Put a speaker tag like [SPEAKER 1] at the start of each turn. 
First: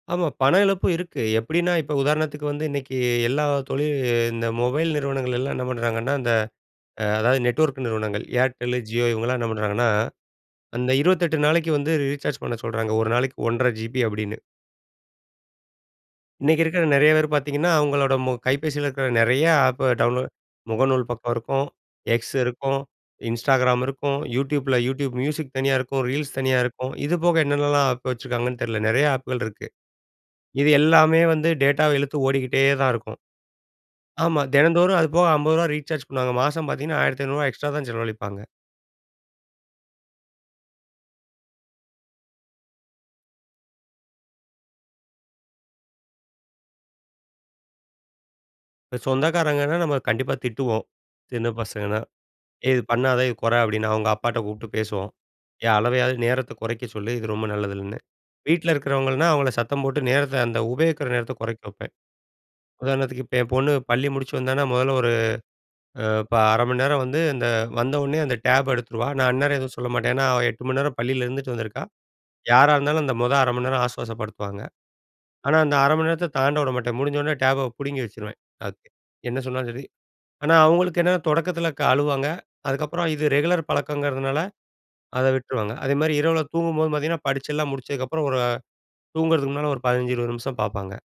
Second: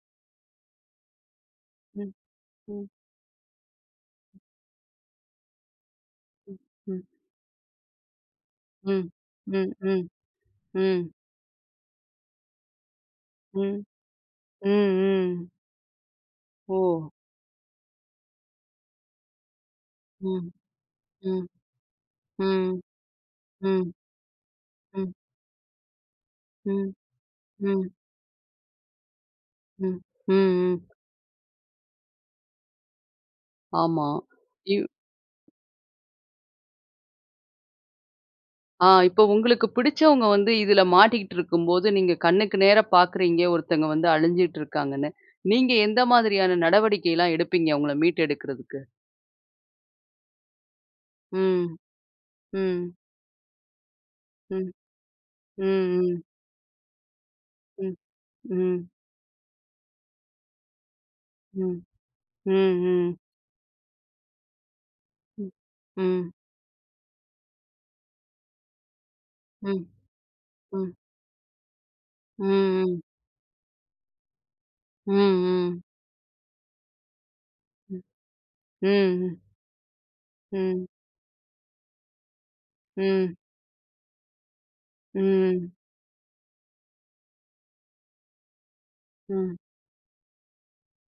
[SPEAKER 1] ஆமா. பணம் இழப்பும் இருக்கு. எப்படின்னா, இப்ப
[SPEAKER 2] ம்,
[SPEAKER 1] உதாரணத்துக்கு வந்து
[SPEAKER 2] ம்.
[SPEAKER 1] இன்னைக்கு எல்லா தொழில் இந்த மொபைல் நிறுவனங்கள் எல்லாம் என்ன பண்ணுறாங்கன்னா, இந்த
[SPEAKER 2] ம், ம்.
[SPEAKER 1] அதாவது நெட்வொர்க் நிறுவனங்கள் Airtel, Jio
[SPEAKER 2] ம்.
[SPEAKER 1] இவங்கலாம் என்ன
[SPEAKER 2] ம்,
[SPEAKER 1] பண்ணுறாங்கன்னா,
[SPEAKER 2] ம்.
[SPEAKER 1] அந்த
[SPEAKER 2] ம்.
[SPEAKER 1] 28 நாளைக்கு வந்து ரீசார்ஜ் பண்ண சொல்றாங்க, ஒரு நாளைக்கு 1 1/2
[SPEAKER 2] ம்.
[SPEAKER 1] ஜிபி அப்படின்னு.
[SPEAKER 2] ம், ம்.
[SPEAKER 1] இன்னைக்கு இருக்குற நெறைய
[SPEAKER 2] ஓ.
[SPEAKER 1] பேர் பார்த்தீங்கன்னா, அவங்களோட மொ கைபேசியில இருக்கிற நெறைய ஆப்ப டவுன்லோட்
[SPEAKER 2] ம்.
[SPEAKER 1] முகநூல் பக்கம்
[SPEAKER 2] ம்.
[SPEAKER 1] இருக்கும், X இருக்கும்,
[SPEAKER 2] ம்.
[SPEAKER 1] Instagram
[SPEAKER 2] ம்.
[SPEAKER 1] இருக்கும், YouTubeல
[SPEAKER 2] ம்.
[SPEAKER 1] YouTube Music தனியா இருக்கும், ரீல்ஸ் தனியா இருக்கும்.
[SPEAKER 2] ம்,
[SPEAKER 1] இது போக என்னென்னலாம்
[SPEAKER 2] ம்.
[SPEAKER 1] ஆப் வச்சுருக்காங்கன்னு தெரில. நெறைய ஆப்புகள் இருக்கு.
[SPEAKER 2] ம். ம்,
[SPEAKER 1] இது
[SPEAKER 2] ம்.
[SPEAKER 1] எல்லாமே வந்து டேட்டாவ இழுத்து ஓடிக்கிட்டே தான் இருக்கும்.
[SPEAKER 2] ஆமா.
[SPEAKER 1] ஆமா.
[SPEAKER 2] இவ்
[SPEAKER 1] தினந்தோறும் அது போக ரூ. 50 ரீசார்ஜ் பண்ணுவாங்க. மாசம் பார்த்தீங்கன்னா, ரூ. 1500 எக்ஸ்ட்ரா தான் செலவழிப்பாங்க.
[SPEAKER 2] ஆ இப்ப உங்களுக்கு பிடிச்சவங்க வந்து இதுல மாட்டிக்குட்டு இருக்கும்போது, நீங்க கண்ணுக்கு நேரா பார்க்குறீங்க, ஒருத்தங்க வந்து அழிஞ்சிட்டு இருக்காங்கன்னு. நீங்க எந்த மாதிரியான நடவடிக்கைலாம் எடுப்பீங்க, அவுங்கள மீட்டு எடுக்குறதுக்கு?
[SPEAKER 1] சொந்தக்காரங்கன்னா, நம்ம கண்டிப்பா திட்டுவோம், சின்ன
[SPEAKER 2] ம்.
[SPEAKER 1] பசங்கன்னா. "இது
[SPEAKER 2] ம்.
[SPEAKER 1] பண்ணாத, இது கொற" அப்படின்னு அவங்க அப்பாட்ட கூப்புட்டு
[SPEAKER 2] ம்.
[SPEAKER 1] பேசுவோம்.
[SPEAKER 2] ம்,
[SPEAKER 1] ஏ! அளவையாவது
[SPEAKER 2] ம்.
[SPEAKER 1] நேரத்த குறைக்க சொல்லு. இது ரொம்ப
[SPEAKER 2] ம்.
[SPEAKER 1] நல்லதில்லன்னு. வீட்ல
[SPEAKER 2] ம்.
[SPEAKER 1] இருக்கிறவங்கள்ன்னா, அவங்கள சத்தம் போட்டு நேரத்த அந்த உபயோகிக்கிற நேரத்த கொறைக்க
[SPEAKER 2] ம்.
[SPEAKER 1] வைப்பேன்.
[SPEAKER 2] ம், ம்.
[SPEAKER 1] உதாரணத்துக்கு இப்ப என் பொண்ணு பள்ளி முடிச்சு வந்தான்னா, முதல்ல ஒரு
[SPEAKER 2] ம்.
[SPEAKER 1] அ
[SPEAKER 2] ம்.
[SPEAKER 1] இப்ப 0:30 மணி நேரம் வந்து, இந்த வந்த ஒன்னே அந்த டேப எடுத்துருவா. நான் அந்நேரம் எதுவும்
[SPEAKER 2] ம்.
[SPEAKER 1] சொல்ல மாட்டேன். ஏன்னா, அவ 8 மணி
[SPEAKER 2] ம்.
[SPEAKER 1] நேரம் பள்ளியில இருந்துட்டு வந்துருக்கா. யாரா
[SPEAKER 2] ம், ம்.
[SPEAKER 1] இருந்தாலும் அந்த மொத 0:30 மணி நேரம் ஆசுவாசப்படுத்துவாங்க.
[SPEAKER 2] ம்,
[SPEAKER 1] ஆனா, அந்த
[SPEAKER 2] ம்.
[SPEAKER 1] 0:30 மணி நேரத்த தாண்ட விட மாட்டேன். முடிஞ்சோன்ன டேப
[SPEAKER 2] ம்.
[SPEAKER 1] புடுங்கி வச்சுருவேன்.
[SPEAKER 2] ம்,
[SPEAKER 1] [unintelligible] என்ன
[SPEAKER 2] ம்.
[SPEAKER 1] சொன்னாலும் சரி. ஆனா
[SPEAKER 2] ம்.
[SPEAKER 1] அவுங்களுக்கு என்னன்னா, தொடக்கத்தில க் அழுவாங்க. அதுக்கப்புறம் இது
[SPEAKER 2] ம்.
[SPEAKER 1] ரெகுலர் பழக்கங்கிறதுனால, அத
[SPEAKER 2] ம்.
[SPEAKER 1] விட்டுருவாங்க. அதேமாரி இரவுல தூங்கும்போதும் பார்த்தீங்கன்னா, படிச்செல்லாம் முடிச்சதுக்கப்புறம், ஒரு அ
[SPEAKER 2] ம்.
[SPEAKER 1] தூங்குறதுக்கு முன்னால ஒரு 15, 20 நிமிஷம் பார்ப்பாங்க.